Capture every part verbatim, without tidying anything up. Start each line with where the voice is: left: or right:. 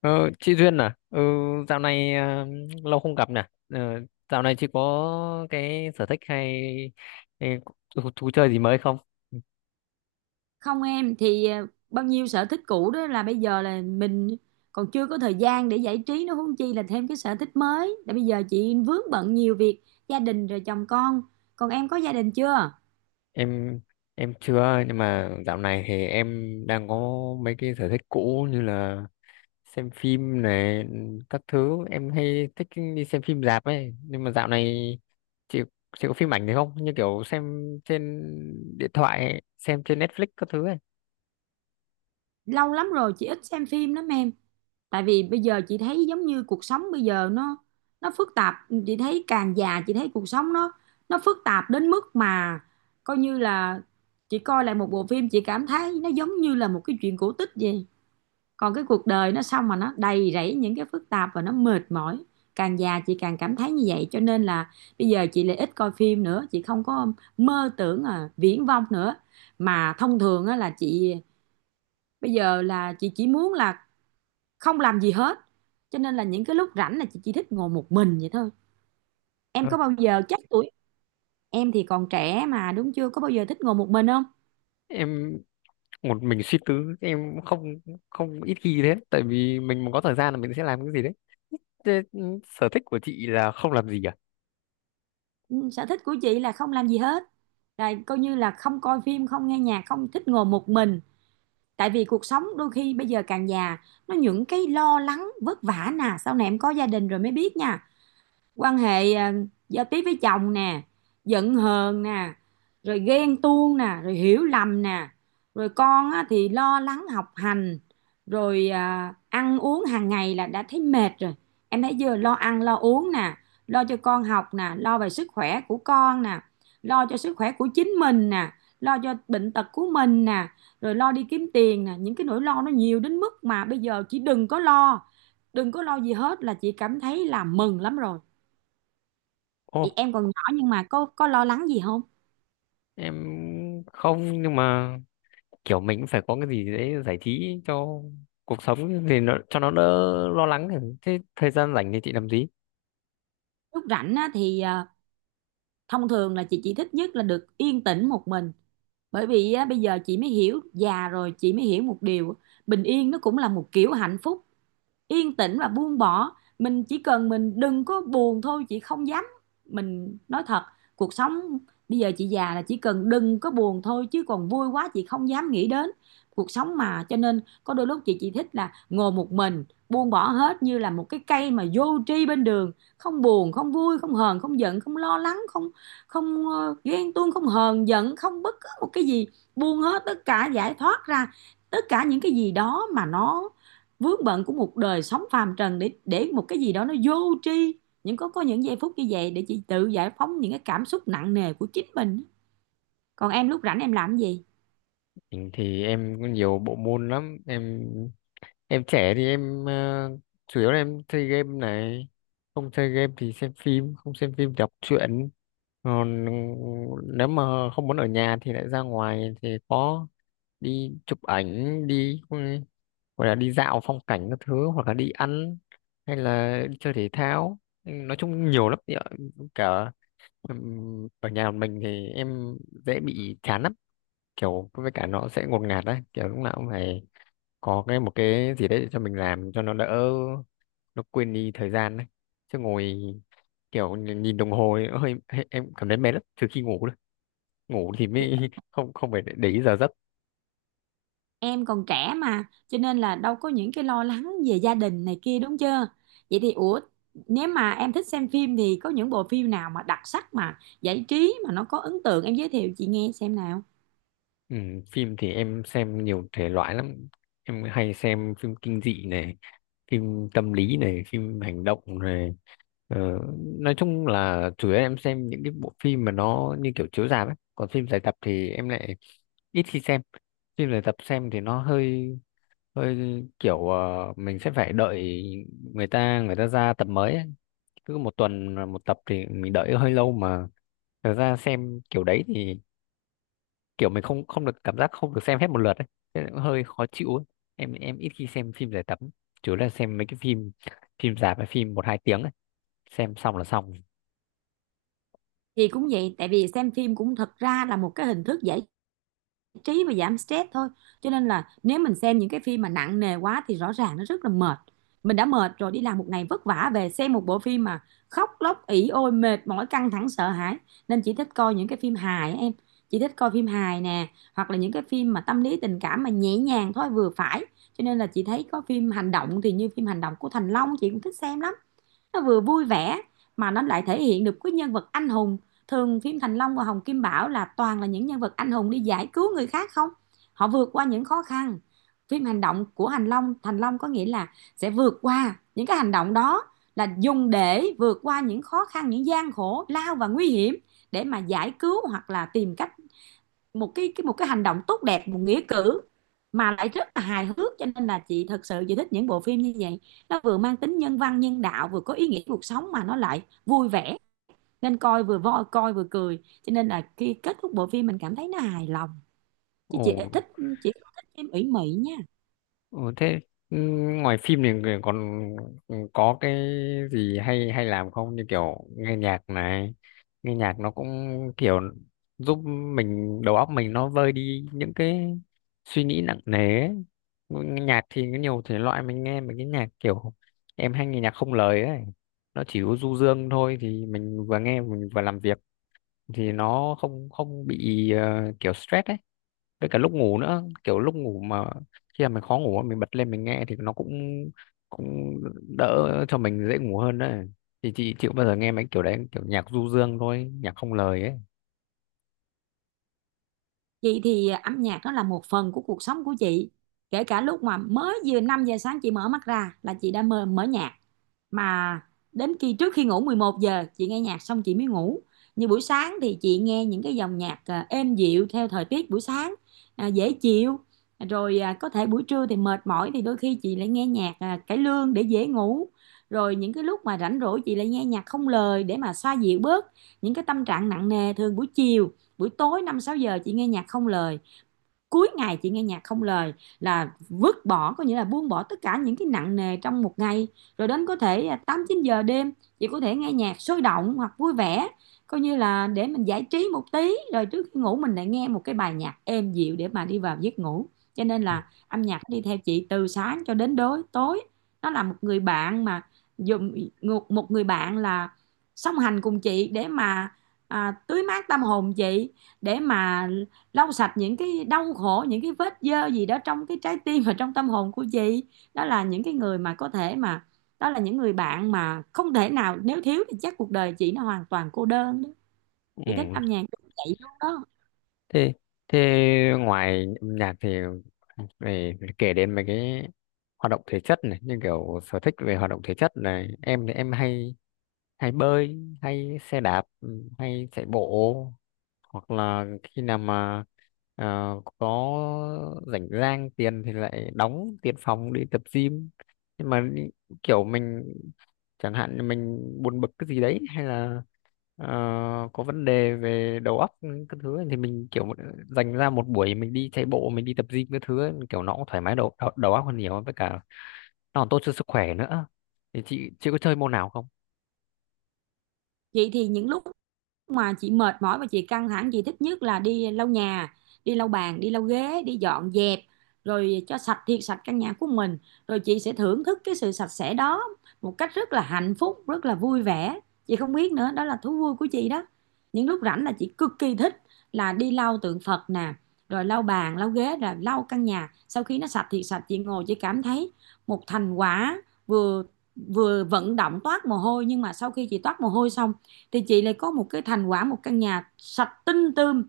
left: Ờ, chị Duyên à, ừ, dạo này à, lâu không gặp nè. Ờ, Dạo này chị có cái sở thích hay hay thú, thú chơi gì mới không?
right: không em thì ờ, bao nhiêu sở thích cũ đó là bây giờ là mình còn chưa có thời gian để giải trí nó, huống chi là thêm cái sở thích mới. Là bây giờ chị vướng bận nhiều việc gia đình rồi, chồng con. Còn em có gia đình chưa?
left: Em em chưa, nhưng mà dạo này thì em đang có mấy cái sở thích cũ như là xem phim này, các thứ. Em hay thích đi xem phim rạp ấy, nhưng mà dạo này chị chị có phim ảnh gì không? Như kiểu xem trên điện thoại, xem trên Netflix các thứ ấy.
right: Lâu lắm rồi chị ít xem phim lắm em. Tại vì bây giờ chị thấy giống như cuộc sống bây giờ nó nó phức tạp. Chị thấy càng già chị thấy cuộc sống nó nó phức tạp đến mức mà coi như là chị coi lại một bộ phim chị cảm thấy nó giống như là một cái chuyện cổ tích vậy. Còn cái cuộc đời nó xong mà nó đầy rẫy những cái phức tạp và nó mệt mỏi. Càng già chị càng cảm thấy như vậy, cho nên là bây giờ chị lại ít coi phim nữa, chị không có mơ tưởng, à, viển vông nữa. Mà thông thường á, là chị bây giờ là chị chỉ muốn là không làm gì hết. Cho nên là những cái lúc rảnh là chị chỉ thích ngồi một mình vậy thôi. Em
left: Ờ,
right: có bao giờ chắc tuổi em thì còn trẻ mà đúng chưa, có bao giờ thích ngồi một mình không?
left: Em một mình suy tư em cũng không không ít khi thế, tại vì mình mà có thời gian là mình sẽ làm cái gì đấy. Thế, ừ, sở thích của chị là không làm gì à?
right: Ừ, sở thích của chị là không làm gì hết, rồi coi như là không coi phim, không nghe nhạc, không thích ngồi một mình. Tại vì cuộc sống đôi khi bây giờ càng già nó những cái lo lắng vất vả nè, sau này em có gia đình rồi mới biết nha. Quan hệ, à, giao tiếp với chồng nè, giận hờn nè, rồi ghen tuông nè, rồi hiểu lầm nè, rồi con á, thì lo lắng học hành, rồi à, ăn uống hàng ngày là đã thấy mệt rồi. Em thấy vừa lo ăn lo uống nè, lo cho con học nè, lo về sức khỏe của con nè, lo cho sức khỏe của chính mình nè, lo cho bệnh tật của mình nè, rồi lo đi kiếm tiền nè, những cái nỗi lo nó nhiều đến mức mà bây giờ chỉ đừng có lo, đừng có lo gì hết là chị cảm thấy là mừng lắm rồi. Thì
left: ô
right: em còn nhỏ nhưng mà có có lo lắng gì không?
left: em không, nhưng mà kiểu mình cũng phải có cái gì đấy giải trí cho cuộc sống thì nó, cho nó đỡ lo lắng. Thế, thời gian rảnh thì chị làm gì?
right: Lúc rảnh á, thì à, thông thường là chị chỉ thích nhất là được yên tĩnh một mình. Bởi vì á, bây giờ chị mới hiểu, già rồi chị mới hiểu một điều, bình yên nó cũng là một kiểu hạnh phúc. Yên tĩnh và buông bỏ, mình chỉ cần mình đừng có buồn thôi, chị không dám, mình nói thật, cuộc sống bây giờ chị già là chỉ cần đừng có buồn thôi, chứ còn vui quá chị không dám nghĩ đến cuộc sống. Mà cho nên có đôi lúc chị chỉ thích là ngồi một mình buông bỏ hết như là một cái cây mà vô tri bên đường, không buồn không vui không hờn không giận không lo lắng không, không ờ, ghen tuông không hờn giận không bất cứ một cái gì, buông hết tất cả, giải thoát ra tất cả những cái gì đó mà nó vướng bận của một đời sống phàm trần, để để một cái gì đó nó vô tri, những có có những giây phút như vậy để chị tự giải phóng những cái cảm xúc nặng nề của chính mình. Còn em lúc rảnh em làm gì?
left: Mình thì em có nhiều bộ môn lắm em. Em trẻ thì em, ờ, chủ yếu là em chơi game này, không chơi game thì xem phim, không xem phim thì đọc truyện. Còn ừ, nếu mà không muốn ở nhà thì lại ra ngoài, thì có đi chụp ảnh, đi ừ, gọi là đi dạo phong cảnh các thứ, hoặc là đi ăn, hay là đi chơi thể thao. Ừ, nói chung nhiều lắm thì ở- cả, ừm, ở nhà mình thì em dễ bị chán lắm, kiểu với cả nó sẽ ngột ngạt đấy, kiểu lúc nào cũng phải có cái một cái gì đấy để cho mình làm, cho nó đỡ, nó quên đi thời gian đấy, chứ ngồi kiểu nhìn nhìn đồng hồ ấy, hơi hơi- em cảm thấy mệt lắm, trừ khi ngủ thôi. Ngủ thì mới không không phải để để ý giờ giấc.
right: Em còn trẻ mà cho nên là đâu có những cái lo lắng về gia đình này kia đúng chưa? Vậy thì ủa, nếu mà em thích xem phim thì có những bộ phim nào mà đặc sắc mà giải trí mà nó có ấn tượng em giới thiệu chị nghe xem nào.
left: Ừ, phim thì em xem nhiều thể loại lắm, em hay xem phim kinh dị này, phim tâm lý này, phim hành động này, ờ, nói chung là chủ yếu em xem những cái bộ phim mà nó như kiểu chiếu rạp ấy, còn phim dài tập thì em lại ít khi xem. Phim dài tập xem thì nó hơi hơi kiểu, ờ, mình sẽ phải đợi người ta người ta ra tập mới ấy. Cứ một tuần là một tập thì mình đợi hơi lâu mà, thật ra xem kiểu đấy thì kiểu mình không không được cảm giác, không được xem hết một lượt ấy, thế là cũng hơi khó chịu ấy. em em ít khi xem phim giải tập, chủ yếu là xem mấy cái phim phim rạp hay phim một hai tiếng ấy. Xem xong là xong.
right: Thì cũng vậy, tại vì xem phim cũng thật ra là một cái hình thức giải trí và giảm stress thôi. Cho nên là nếu mình xem những cái phim mà nặng nề quá thì rõ ràng nó rất là mệt. Mình đã mệt rồi, đi làm một ngày vất vả về xem một bộ phim mà khóc lóc ỉ ôi mệt mỏi căng thẳng sợ hãi. Nên chị thích coi những cái phim hài em, chị thích coi phim hài nè, hoặc là những cái phim mà tâm lý tình cảm mà nhẹ nhàng thôi vừa phải. Cho nên là chị thấy có phim hành động thì như phim hành động của Thành Long chị cũng thích xem lắm. Nó vừa vui vẻ mà nó lại thể hiện được cái nhân vật anh hùng. Thường phim Thành Long và Hồng Kim Bảo là toàn là những nhân vật anh hùng đi giải cứu người khác không, họ vượt qua những khó khăn. Phim hành động của Thành Long, Thành Long có nghĩa là sẽ vượt qua những cái hành động đó là dùng để vượt qua những khó khăn những gian khổ lao và nguy hiểm để mà giải cứu hoặc là tìm cách một cái cái một cái hành động tốt đẹp, một nghĩa cử mà lại rất là hài hước. Cho nên là chị thật sự chị thích những bộ phim như vậy. Nó vừa mang tính nhân văn nhân đạo vừa có ý nghĩa cuộc sống mà nó lại vui vẻ, nên coi vừa voi coi vừa cười, cho nên là khi kết thúc bộ phim mình cảm thấy nó hài lòng. Chứ
left: Ồ.
right: chị thích, chị không thích phim ủy mị nha.
left: Ừ, thế, ừ, ngoài phim thì người còn có cái gì hay hay làm không, như kiểu nghe nhạc này? Nghe nhạc nó cũng kiểu giúp mình, đầu óc mình nó vơi đi những cái suy nghĩ nặng nề ấy. Nghe nhạc thì có nhiều thể loại, mình nghe mấy cái nhạc kiểu, em hay nghe nhạc không lời ấy, nó chỉ có du dương thôi thì mình vừa nghe mình vừa làm việc, thì nó không không bị ờ, kiểu stress ấy. Với cả lúc ngủ nữa, kiểu lúc ngủ mà khi mà mình khó ngủ mình bật lên mình nghe, thì nó cũng cũng đỡ, cho mình dễ ngủ hơn đấy. Thì chị chịu bao giờ nghe mấy kiểu đấy, kiểu nhạc du dương thôi, nhạc không lời ấy?
right: Chị thì à, âm nhạc nó là một phần của cuộc sống của chị. Kể cả lúc mà mới vừa năm giờ sáng chị mở mắt ra là chị đã mở, mở nhạc, mà đến khi trước khi ngủ mười một giờ chị nghe nhạc xong chị mới ngủ. Như buổi sáng thì chị nghe những cái dòng nhạc à, êm dịu theo thời tiết buổi sáng, à, dễ chịu. Rồi à, có thể buổi trưa thì mệt mỏi thì đôi khi chị lại nghe nhạc à, cải lương để dễ ngủ. Rồi những cái lúc mà rảnh rỗi chị lại nghe nhạc không lời để mà xoa dịu bớt những cái tâm trạng nặng nề. Thường buổi chiều buổi tối năm sáu giờ chị nghe nhạc không lời, cuối ngày chị nghe nhạc không lời là vứt bỏ, có nghĩa là buông bỏ tất cả những cái nặng nề trong một ngày. Rồi đến có thể à, tám chín giờ đêm chị có thể nghe nhạc sôi động hoặc vui vẻ coi như là để mình giải trí một tí, rồi trước khi ngủ mình lại nghe một cái bài nhạc êm dịu để mà đi vào giấc ngủ. Cho nên là âm nhạc đi theo chị từ sáng cho đến đối tối. Nó là một người bạn mà dùng, một một người bạn là song hành cùng chị để mà, à, tưới mát tâm hồn chị, để mà lau sạch những cái đau khổ những cái vết dơ gì đó trong cái trái tim và trong tâm hồn của chị. Đó là những cái người mà có thể mà, đó là những người bạn mà không thể nào nếu thiếu thì chắc cuộc đời chị nó hoàn toàn cô đơn đó. Chị thích
left: Ừ.
right: âm nhạc vậy luôn đó.
left: thế thế ngoài âm nhạc thì phải kể đến mấy cái hoạt động thể chất này, như kiểu sở thích về hoạt động thể chất này, em thì em hay hay bơi, hay xe đạp, ừ, hay chạy bộ. Hoặc là khi nào mà ờ, có rảnh rang tiền thì lại đóng tiền phòng đi tập gym, nhưng mà đi- kiểu mình, chẳng hạn như mình buồn bực cái gì đấy hay là ờ, có vấn đề về đầu óc cái thứ ấy, thì mình kiểu dành ra một buổi mình đi chạy bộ, mình đi tập gym cái thứ ấy, kiểu nó cũng thoải mái đầu, đầu đầu óc hơn nhiều, với cả nó còn tốt cho sức khỏe nữa. Thì chị chị có chơi môn nào không?
right: Chị thì những lúc mà chị mệt mỏi và chị căng thẳng chị thích nhất là đi lau nhà, đi lau bàn đi lau ghế đi dọn dẹp rồi cho sạch thiệt sạch căn nhà của mình, rồi chị sẽ thưởng thức cái sự sạch sẽ đó một cách rất là hạnh phúc rất là vui vẻ. Chị không biết nữa, đó là thú vui của chị đó. Những lúc rảnh là chị cực kỳ thích là đi lau tượng Phật nè, rồi lau bàn lau ghế rồi lau căn nhà sau khi nó sạch thiệt sạch chị ngồi chị cảm thấy một thành quả, vừa vừa vận động toát mồ hôi, nhưng mà sau khi chị toát mồ hôi xong thì chị lại có một cái thành quả một căn nhà sạch tinh tươm.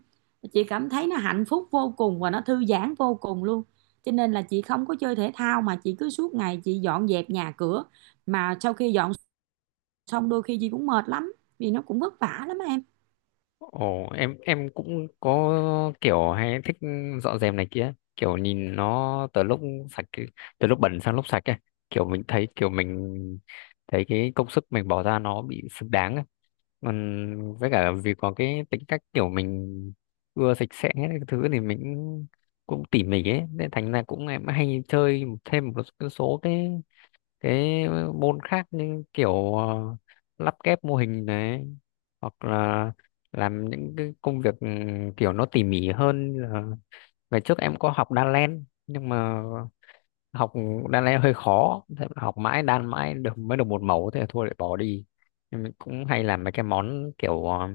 right: Chị cảm thấy nó hạnh phúc vô cùng và nó thư giãn vô cùng luôn. Cho nên là chị không có chơi thể thao mà chị cứ suốt ngày chị dọn dẹp nhà cửa, mà sau khi dọn xong đôi khi chị cũng mệt lắm vì nó cũng vất vả lắm em.
left: Ồ, em em cũng có kiểu hay thích dọn dẹp này kia, kiểu nhìn nó từ lúc sạch từ lúc bẩn sang lúc sạch ấy, kiểu mình thấy kiểu mình thấy cái công sức mình bỏ ra nó bị xứng đáng ấy. Còn với cả vì có cái tính cách kiểu mình ưa sạch sẽ cái thứ thì mình cũng tỉ mỉ ấy, nên thành ra cũng em hay chơi thêm một số cái cái môn khác, như kiểu ờ, lắp ghép mô hình này, hoặc là làm những cái công việc, ừ, kiểu nó tỉ mỉ hơn là, ngày trước em có học đan len nhưng mà học đan len hơi khó, thế mà học mãi đan mãi được, mới được một mẫu, thế là thôi lại bỏ đi. Nhưng mình cũng hay làm mấy cái món kiểu ờ,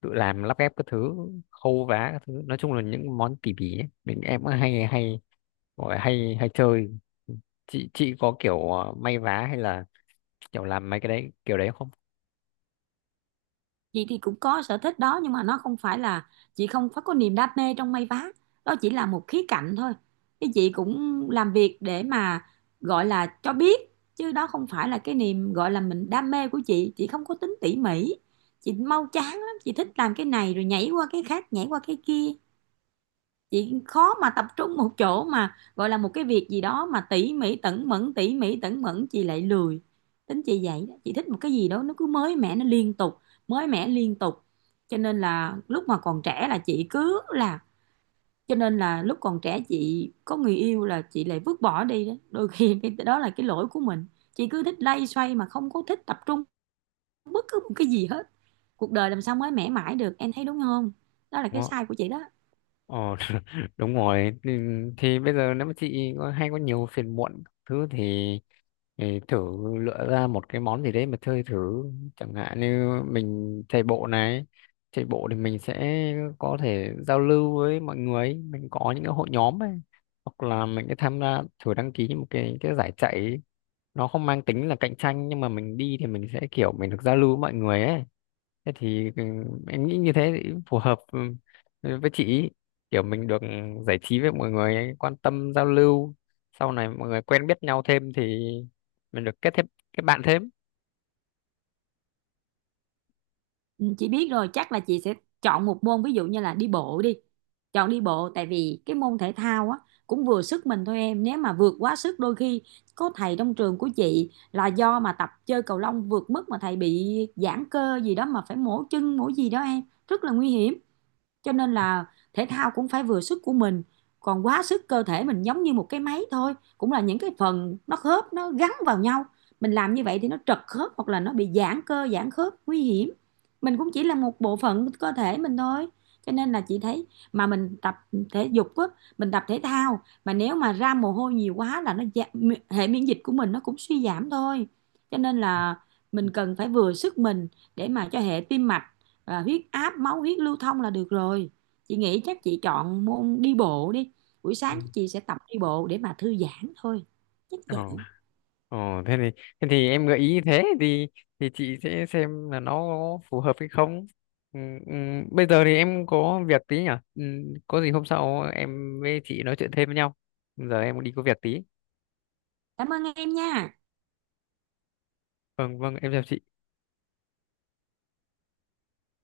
left: tự làm lắp ghép các thứ, khâu vá các thứ, nói chung là những món tỉ mỉ ấy. Mình em cũng hay hay gọi là hay hay chơi. Chị chị có kiểu ờ, may vá hay là kiểu làm mấy cái đấy kiểu đấy không?
right: Chị thì cũng có sở thích đó, nhưng mà nó không phải là, chị không phải có niềm đam mê trong may vá, đó chỉ là một khía cạnh thôi. Cái chị cũng làm việc để mà gọi là cho biết, chứ đó không phải là cái niềm gọi là mình đam mê của chị. Chị không có tính tỉ mỉ, chị mau chán lắm, chị thích làm cái này rồi nhảy qua cái khác nhảy qua cái kia. Chị khó mà tập trung một chỗ mà gọi là một cái việc gì đó mà tỉ mỉ tẩn mẫn, tỉ mỉ tẩn mẫn chị lại lười. Tính chị vậy đó, chị thích một cái gì đó nó cứ mới mẻ nó liên tục, mới mẻ liên tục. Cho nên là lúc mà còn trẻ là chị cứ là, cho nên là lúc còn trẻ chị có người yêu là chị lại vứt bỏ đi đó đôi khi cái đó là cái lỗi của mình. Chị cứ thích lay xoay mà không có thích tập trung bất cứ một cái gì hết. Cuộc đời làm sao mới mẻ mãi được em thấy đúng không? Đó là cái
left: Đúng không?
right: sai của chị đó.
left: Ờ, đúng rồi, thì, thì bây giờ nếu mà chị có, hay có nhiều phiền muộn thứ thì, thì thử lựa ra một cái món gì đấy mà chơi thử. Chẳng hạn như mình chạy bộ này, chạy bộ thì mình sẽ có thể giao lưu với mọi người, mình có những cái hội nhóm ấy, hoặc là mình sẽ tham gia thử đăng ký một cái cái giải chạy. Nó không mang tính là cạnh tranh, nhưng mà mình đi thì mình sẽ kiểu mình được giao lưu với mọi người ấy. Thế thì ừ, em nghĩ như thế thì phù hợp ừ, với chị ý. Kiểu mình được giải trí với mọi người ấy, quan tâm giao lưu, sau này mọi người quen biết nhau thêm thì mình được kết thêm kết bạn thêm.
right: Ừ, chị biết rồi, chắc là chị sẽ chọn một môn ví dụ như là đi bộ đi. Chọn đi bộ tại vì cái môn thể thao á cũng vừa sức mình thôi em, nếu mà vượt quá sức đôi khi, có thầy trong trường của chị là do mà tập chơi cầu lông vượt mức mà thầy bị giãn cơ gì đó mà phải mổ chân mổ gì đó em, rất là nguy hiểm. Cho nên là thể thao cũng phải vừa sức của mình, còn quá sức cơ thể mình giống như một cái máy thôi cũng là những cái phần nó khớp nó gắn vào nhau, mình làm như vậy thì nó trật khớp hoặc là nó bị giãn cơ giãn khớp nguy hiểm. Mình cũng chỉ là một bộ phận cơ thể mình thôi. Cho nên là chị thấy mà mình tập thể dục á, mình tập thể thao mà nếu mà ra mồ hôi nhiều quá là nó dạ- hệ miễn dịch của mình nó cũng suy giảm thôi. Cho nên là mình cần phải vừa sức mình để mà cho hệ tim mạch, à, huyết áp máu huyết lưu thông là được rồi. Chị nghĩ chắc chị chọn môn đi bộ đi, buổi
left: Ừ.
right: sáng chị sẽ tập đi bộ để mà thư giãn thôi. Chắc
left: ờ
right: vậy.
left: ờ thế thì thế thì em gợi ý như thế, thì thì chị sẽ xem là nó phù hợp hay không. ừ, ừ, Bây giờ thì em có việc tí nhỉ. ừ, có gì hôm sau em với chị nói chuyện thêm với nhau, giờ em đi có việc tí.
right: Cảm ơn em nha.
left: Vâng vâng, em chào chị.